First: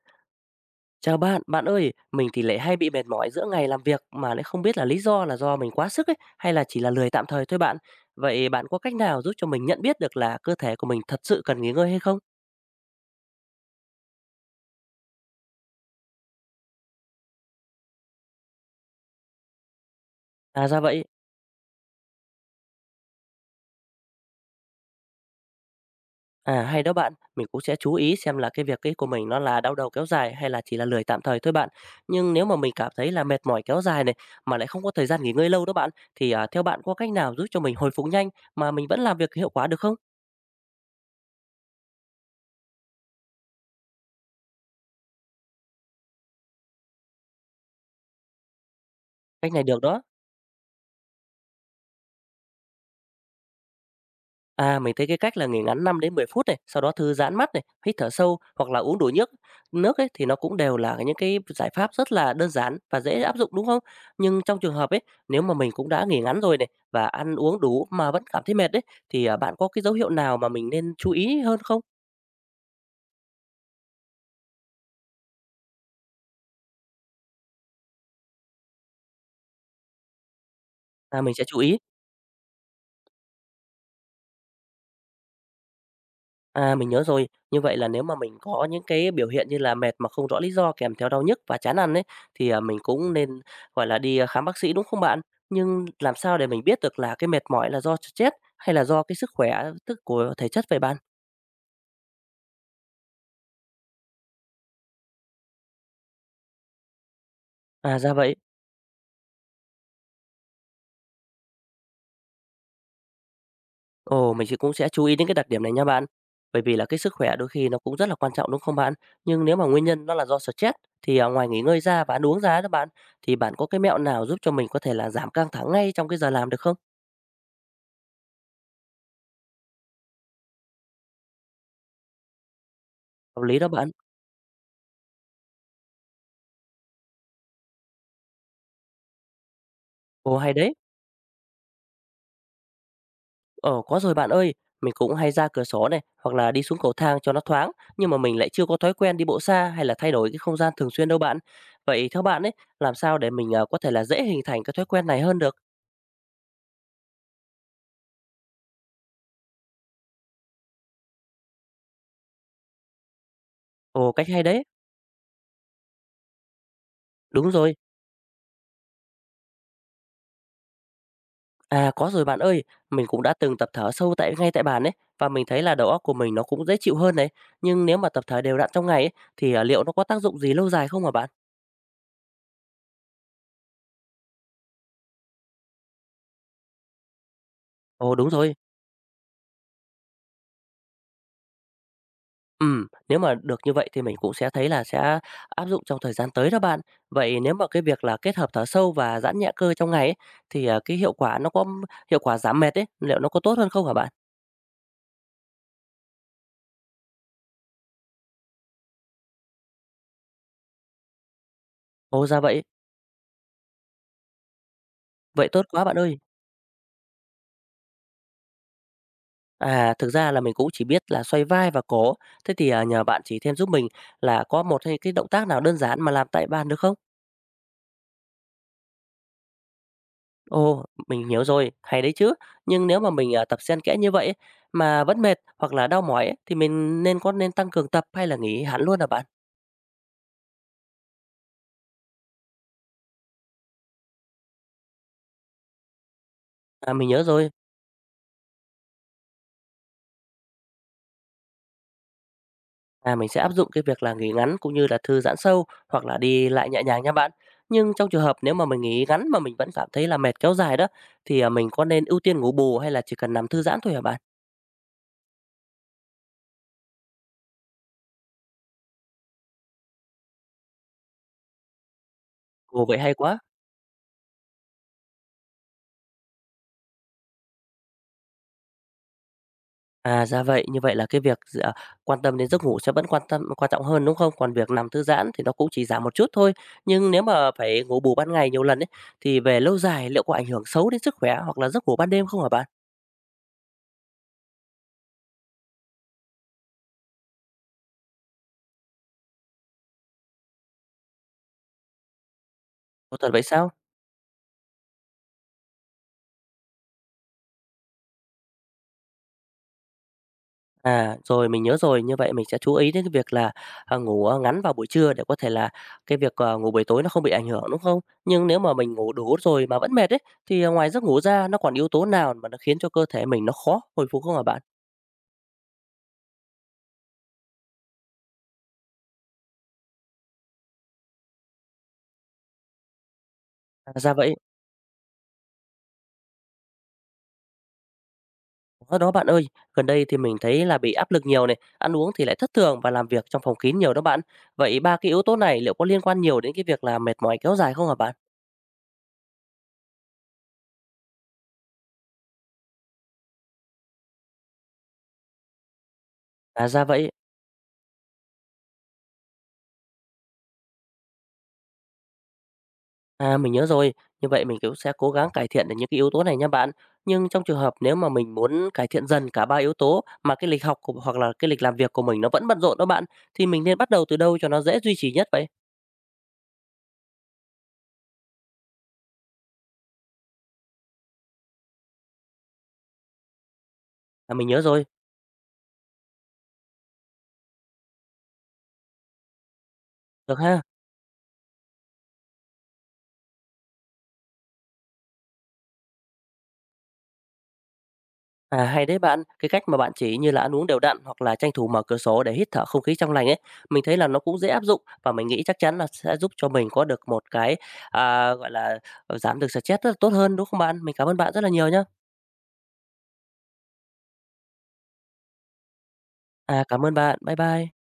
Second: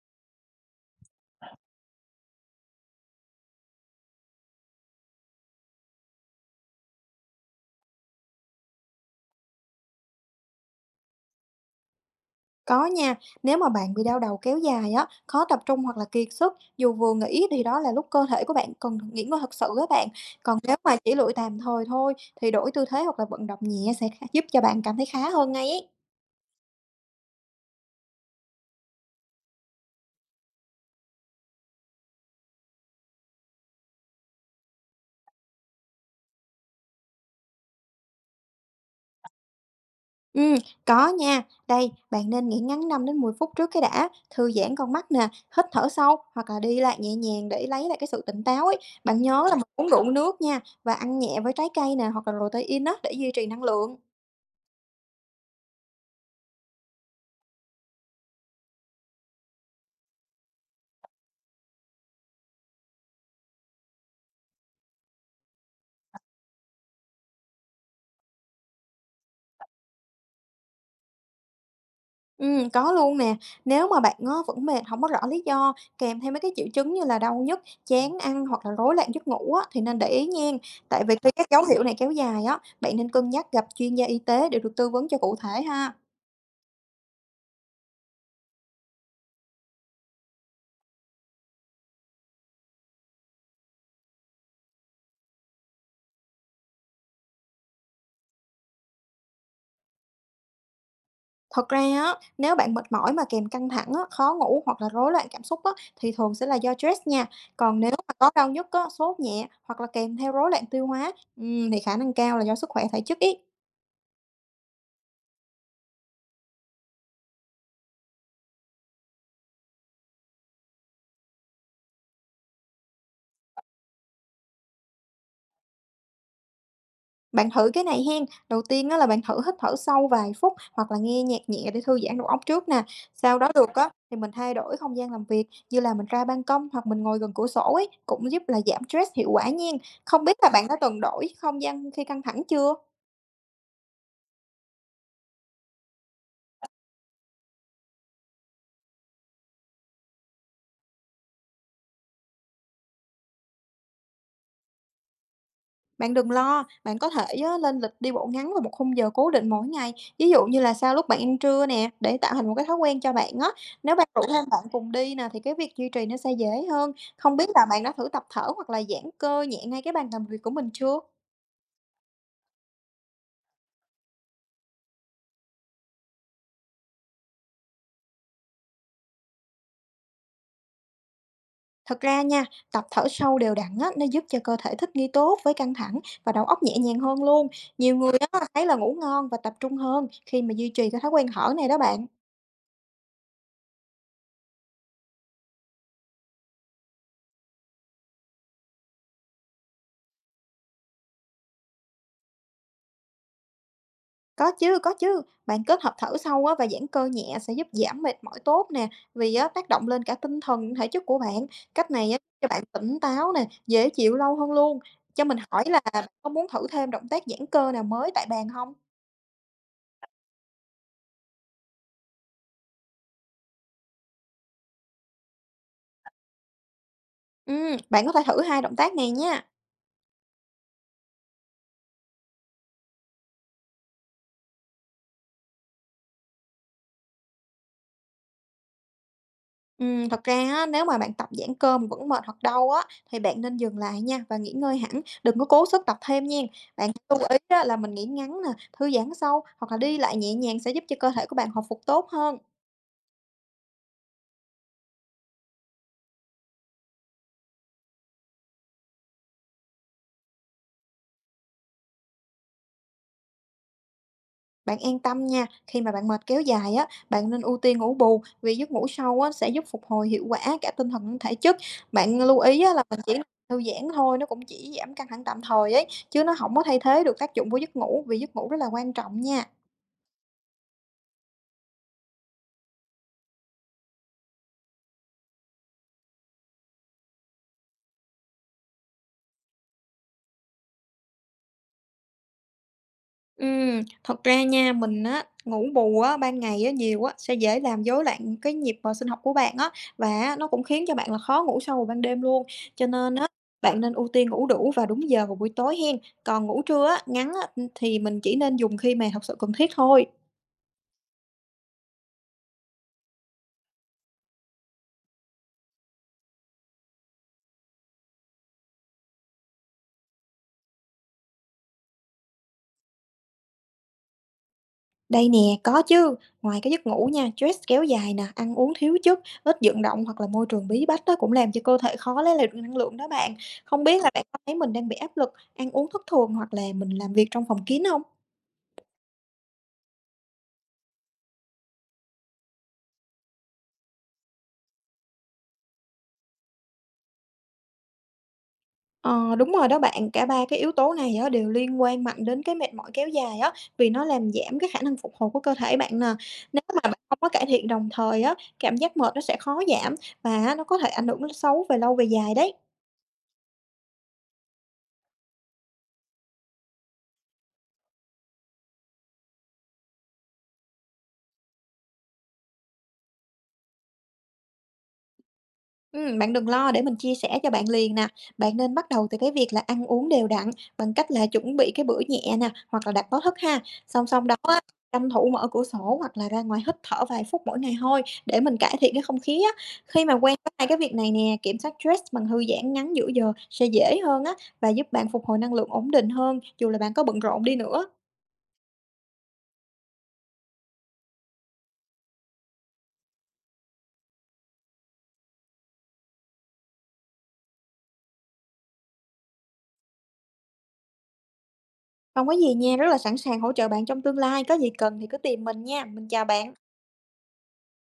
Chào bạn, bạn ơi, mình thì lại hay bị mệt mỏi giữa ngày làm việc mà lại không biết là lý do là do mình quá sức ấy hay là chỉ là lười tạm thời thôi bạn. Vậy bạn có cách nào giúp cho mình nhận biết được là cơ thể của mình thật sự cần nghỉ ngơi hay không? Có nha, nếu mà bạn bị đau đầu kéo dài á, khó tập trung hoặc là kiệt sức, dù vừa nghỉ thì đó là lúc cơ thể của bạn cần nghỉ ngơi thật sự á bạn. Còn À nếu ra mà vậy, chỉ lụi tạm thời thôi thì đổi tư thế hoặc là vận động nhẹ sẽ giúp cho bạn cảm thấy khá hơn ngay ấy. à hay đó bạn, mình cũng sẽ chú ý xem là cái việc ấy của mình nó là đau đầu kéo dài hay là chỉ là lười tạm thời thôi bạn. Nhưng nếu mà mình cảm thấy là mệt mỏi kéo dài này mà lại không có thời gian nghỉ ngơi lâu đó bạn thì theo bạn có cách nào giúp cho mình hồi phục nhanh mà mình vẫn làm việc hiệu quả được không? Ừ, có nha. Đây, bạn nên nghỉ ngắn 5 đến 10 phút trước cái đã, thư giãn con mắt nè, hít thở sâu hoặc là đi lại nhẹ nhàng để lấy lại cái sự tỉnh táo ấy. Bạn nhớ Cách là mình này được uống đó. đủ nước nha và ăn nhẹ với trái cây nè hoặc là protein á để duy trì năng lượng. À, mình thấy cái cách là nghỉ ngắn 5 đến 10 phút này, sau đó thư giãn mắt này, hít thở sâu hoặc là uống đủ nước nước ấy thì nó cũng đều là những cái giải pháp rất là đơn giản và dễ áp dụng đúng không? Nhưng trong trường hợp ấy, nếu mà mình cũng đã nghỉ ngắn rồi này và ăn uống đủ mà vẫn cảm thấy mệt đấy thì bạn có cái dấu hiệu nào mà mình nên chú ý hơn không? Có luôn nè. Nếu mà bạn á vẫn mệt không có rõ lý do, kèm theo mấy cái triệu chứng như là đau nhức, chán ăn hoặc là rối loạn giấc ngủ á, thì nên để ý nghen. Tại vì À, khi mình sẽ các chú dấu ý. hiệu này kéo dài á, bạn nên cân nhắc gặp chuyên gia y tế để được tư vấn cho cụ thể ha. À, mình nhớ rồi. Như vậy là nếu mà mình có những cái biểu hiện như là mệt mà không rõ lý do kèm theo đau nhức và chán ăn ấy, thì, mình cũng nên, gọi là, đi, khám bác sĩ, đúng không bạn? Nhưng làm sao để mình biết được là cái mệt mỏi là do stress hay là do cái sức khỏe tức của thể chất vậy bạn? Thật ra á, nếu bạn mệt mỏi mà kèm căng thẳng á, khó ngủ hoặc là rối loạn cảm xúc á, thì thường sẽ là do stress nha. Còn nếu À, mà ra có vậy. đau nhức á, sốt nhẹ hoặc là kèm theo rối loạn tiêu hóa, thì khả năng cao là do sức khỏe thể chất ấy. Ồ, mình sẽ cũng sẽ chú ý đến cái đặc điểm này nha bạn. Bởi vì là cái sức khỏe đôi khi nó cũng rất là quan trọng, đúng không bạn? Nhưng nếu mà nguyên nhân nó là do stress thì, ngoài nghỉ ngơi ra và ăn uống ra đó bạn, thì bạn có cái mẹo nào giúp cho mình có thể là giảm căng thẳng ngay trong cái giờ làm được không? Bạn thử cái này hen, đầu tiên á là bạn thử hít thở sâu vài phút hoặc là nghe nhạc nhẹ để thư giãn đầu óc trước nè. Sau Hợp đó lý đó được á bạn. thì mình thay đổi không gian làm việc như là mình ra ban công hoặc mình ngồi gần cửa sổ ấy cũng giúp là giảm stress hiệu quả nha. Không biết Ồ, là hay bạn đấy! đã từng đổi không gian khi căng thẳng chưa? Ờ, có rồi bạn ơi, mình cũng hay ra cửa sổ này hoặc là đi xuống cầu thang cho nó thoáng, nhưng mà mình lại chưa có thói quen đi bộ xa hay là thay đổi cái không gian thường xuyên đâu bạn. Vậy theo bạn ấy, làm sao để mình có thể là dễ hình thành cái thói quen này hơn được? Bạn đừng lo, bạn có thể á, lên lịch đi bộ ngắn vào một khung giờ cố định mỗi ngày, ví dụ như là sau lúc bạn ăn trưa nè, để tạo thành một cái thói quen cho bạn á. Nếu bạn Ồ, rủ cách thêm hay bạn đấy. cùng đi nè thì cái việc duy trì nó sẽ dễ hơn. Không biết Đúng là rồi. bạn đã thử tập thở hoặc là giãn cơ nhẹ ngay cái bàn làm việc của mình chưa? À, có rồi bạn ơi, mình cũng đã từng tập thở sâu ngay tại bàn ấy và mình thấy là đầu óc của mình nó cũng dễ chịu hơn đấy. Nhưng nếu mà tập thở đều đặn trong ngày ấy, thì liệu nó có tác dụng gì lâu dài không hả bạn? Thật ra nha, tập thở sâu đều đặn á, nó giúp cho cơ thể thích nghi tốt với căng thẳng và đầu óc nhẹ nhàng hơn luôn. Nhiều Ồ, người đúng á, rồi. thấy là ngủ ngon và tập trung hơn khi mà duy trì cái thói quen thở này đó bạn. Ừ, nếu mà được như vậy thì mình cũng sẽ thấy là sẽ áp dụng trong thời gian tới đó bạn. Vậy nếu mà cái việc là kết hợp thở sâu và giãn nhẹ cơ trong ngày ấy, thì, cái hiệu quả nó có hiệu quả giảm mệt ấy, liệu nó có tốt hơn không hả bạn? Có chứ. Bạn kết hợp thở sâu á và giãn cơ nhẹ sẽ giúp giảm mệt mỏi tốt nè, vì á tác động lên cả tinh thần, thể chất của bạn. Cách này á Ồ, ra cho bạn vậy, tỉnh táo nè, dễ chịu lâu hơn luôn. Cho mình vậy hỏi tốt là quá bạn bạn ơi. có muốn thử thêm động tác giãn cơ nào mới tại bàn không? À, thực ra là mình cũng chỉ biết là xoay vai và cổ, thế thì, nhờ bạn chỉ thêm giúp mình là có một hay cái động tác nào đơn giản mà làm tại bàn được không? Bạn có thể thử 2 động tác này nha. Ồ, mình hiểu rồi, hay đấy chứ. Nhưng nếu mà mình tập xen kẽ như vậy ấy, mà vẫn mệt hoặc là đau mỏi ấy, thì mình nên tăng cường tập hay là nghỉ hẳn luôn hả bạn? Thật ra á, nếu mà bạn tập giãn cơ mà vẫn mệt hoặc đau á, thì bạn nên dừng lại nha và nghỉ ngơi hẳn, đừng có cố sức tập thêm nghen. Bạn À, mình lưu nhớ ý rồi. á là mình nghỉ ngắn nè, thư giãn sâu hoặc là đi lại nhẹ nhàng sẽ giúp cho cơ thể của bạn hồi phục tốt hơn. À, mình sẽ áp dụng cái việc là nghỉ ngắn cũng như là thư giãn sâu hoặc là đi lại nhẹ nhàng nha bạn. Nhưng trong trường hợp nếu mà mình nghỉ ngắn mà mình vẫn cảm thấy là mệt kéo dài đó thì mình có nên ưu tiên ngủ bù hay là chỉ cần nằm thư giãn thôi hả bạn? Bạn yên tâm nha, khi mà bạn mệt kéo dài á, bạn nên ưu tiên ngủ bù vì giấc ngủ sâu á sẽ giúp phục hồi hiệu quả cả tinh thần lẫn thể chất. Bạn lưu ý á là Ồ, vậy mình chỉ hay quá. thư giãn thôi, nó cũng chỉ giảm căng thẳng tạm thời ấy, chứ nó không có thay thế được tác dụng của giấc ngủ vì giấc ngủ rất là quan trọng nha. À, ra vậy. Như vậy là cái việc quan tâm đến giấc ngủ sẽ vẫn quan tâm quan trọng hơn, đúng không? Còn việc nằm thư giãn thì nó cũng chỉ giảm một chút thôi. Nhưng nếu mà phải ngủ bù ban ngày nhiều lần ấy, thì về lâu dài liệu có ảnh hưởng xấu đến sức khỏe hoặc là giấc ngủ ban đêm không hả bạn? Thật ra nha, mình á, ngủ bù á, ban ngày á, nhiều á, sẽ dễ làm rối loạn cái nhịp, sinh học của bạn á, và á, nó cũng khiến cho bạn là khó ngủ sâu vào ban đêm luôn. Cho nên Có á, thật vậy sao? bạn nên ưu tiên ngủ đủ và đúng giờ vào buổi tối hen. Còn ngủ trưa á, ngắn á, thì mình chỉ nên dùng khi mà thật sự cần thiết thôi. À, rồi mình nhớ rồi. Như vậy mình sẽ chú ý đến cái việc là, ngủ, ngắn vào buổi trưa để có thể là cái việc, ngủ buổi tối nó không bị ảnh hưởng, đúng không? Nhưng nếu mà mình ngủ đủ rồi mà vẫn mệt ấy, thì, ngoài giấc ngủ ra nó còn yếu tố nào mà nó khiến cho cơ thể mình nó khó hồi phục không hả bạn? Đây nè, có chứ. Ngoài cái giấc ngủ nha, stress kéo dài nè, ăn uống thiếu chất, ít vận động hoặc là môi trường bí bách đó cũng làm cho cơ thể khó lấy lại được năng lượng đó bạn. Không À, biết là ra bạn vậy. có thấy mình đang bị áp lực, ăn uống thất thường hoặc là mình làm việc trong phòng kín không? Đó đó bạn ơi, gần đây thì mình thấy là bị áp lực nhiều này, ăn uống thì lại thất thường và làm việc trong phòng kín nhiều đó bạn. Vậy ba cái yếu tố này liệu có liên quan nhiều đến cái việc là mệt mỏi kéo dài không hả bạn? Ờ, đúng rồi đó bạn, cả ba cái yếu tố này á, đều liên quan mạnh đến cái mệt mỏi kéo dài á, vì nó làm giảm cái khả năng phục hồi của cơ thể bạn nè. Nếu À mà ra bạn vậy, không có cải thiện đồng thời á, cảm giác mệt nó sẽ khó giảm và nó có thể ảnh hưởng xấu về lâu về dài đấy. à mình nhớ rồi, như vậy mình cũng sẽ cố gắng cải thiện được những cái yếu tố này nha bạn. Nhưng trong trường hợp nếu mà mình muốn cải thiện dần cả ba yếu tố mà cái lịch học của, hoặc là cái lịch làm việc của mình nó vẫn bận rộn đó bạn, thì mình nên bắt đầu từ đâu cho nó dễ duy trì nhất vậy? Bạn đừng lo, để mình chia sẻ cho bạn liền nè. Bạn nên bắt đầu từ cái việc là ăn uống đều đặn bằng cách là chuẩn bị cái bữa nhẹ nè, hoặc là đặt báo thức ha. Song song À đó mình á, nhớ rồi, tranh thủ mở cửa sổ hoặc là ra ngoài hít thở vài phút mỗi ngày thôi để mình cải thiện cái không khí á. Khi mà quen được với ha. hai cái việc này nè, kiểm soát stress bằng thư giãn ngắn giữa giờ sẽ dễ hơn á và giúp bạn phục hồi năng lượng ổn định hơn dù là bạn có bận rộn đi nữa. À, hay đấy bạn, cái cách mà bạn chỉ như là ăn uống đều đặn hoặc là tranh thủ mở cửa sổ để hít thở không khí trong lành ấy, mình thấy là nó cũng dễ áp dụng và mình nghĩ chắc chắn là sẽ giúp cho mình có được một cái, gọi là, giảm được stress rất là tốt hơn, đúng không bạn? Mình cảm ơn bạn rất là nhiều nhé. Không có gì nha, rất là sẵn sàng hỗ trợ bạn trong tương lai, có gì cần thì cứ tìm mình nha. Mình chào bạn. À, cảm ơn bạn. Bye bye.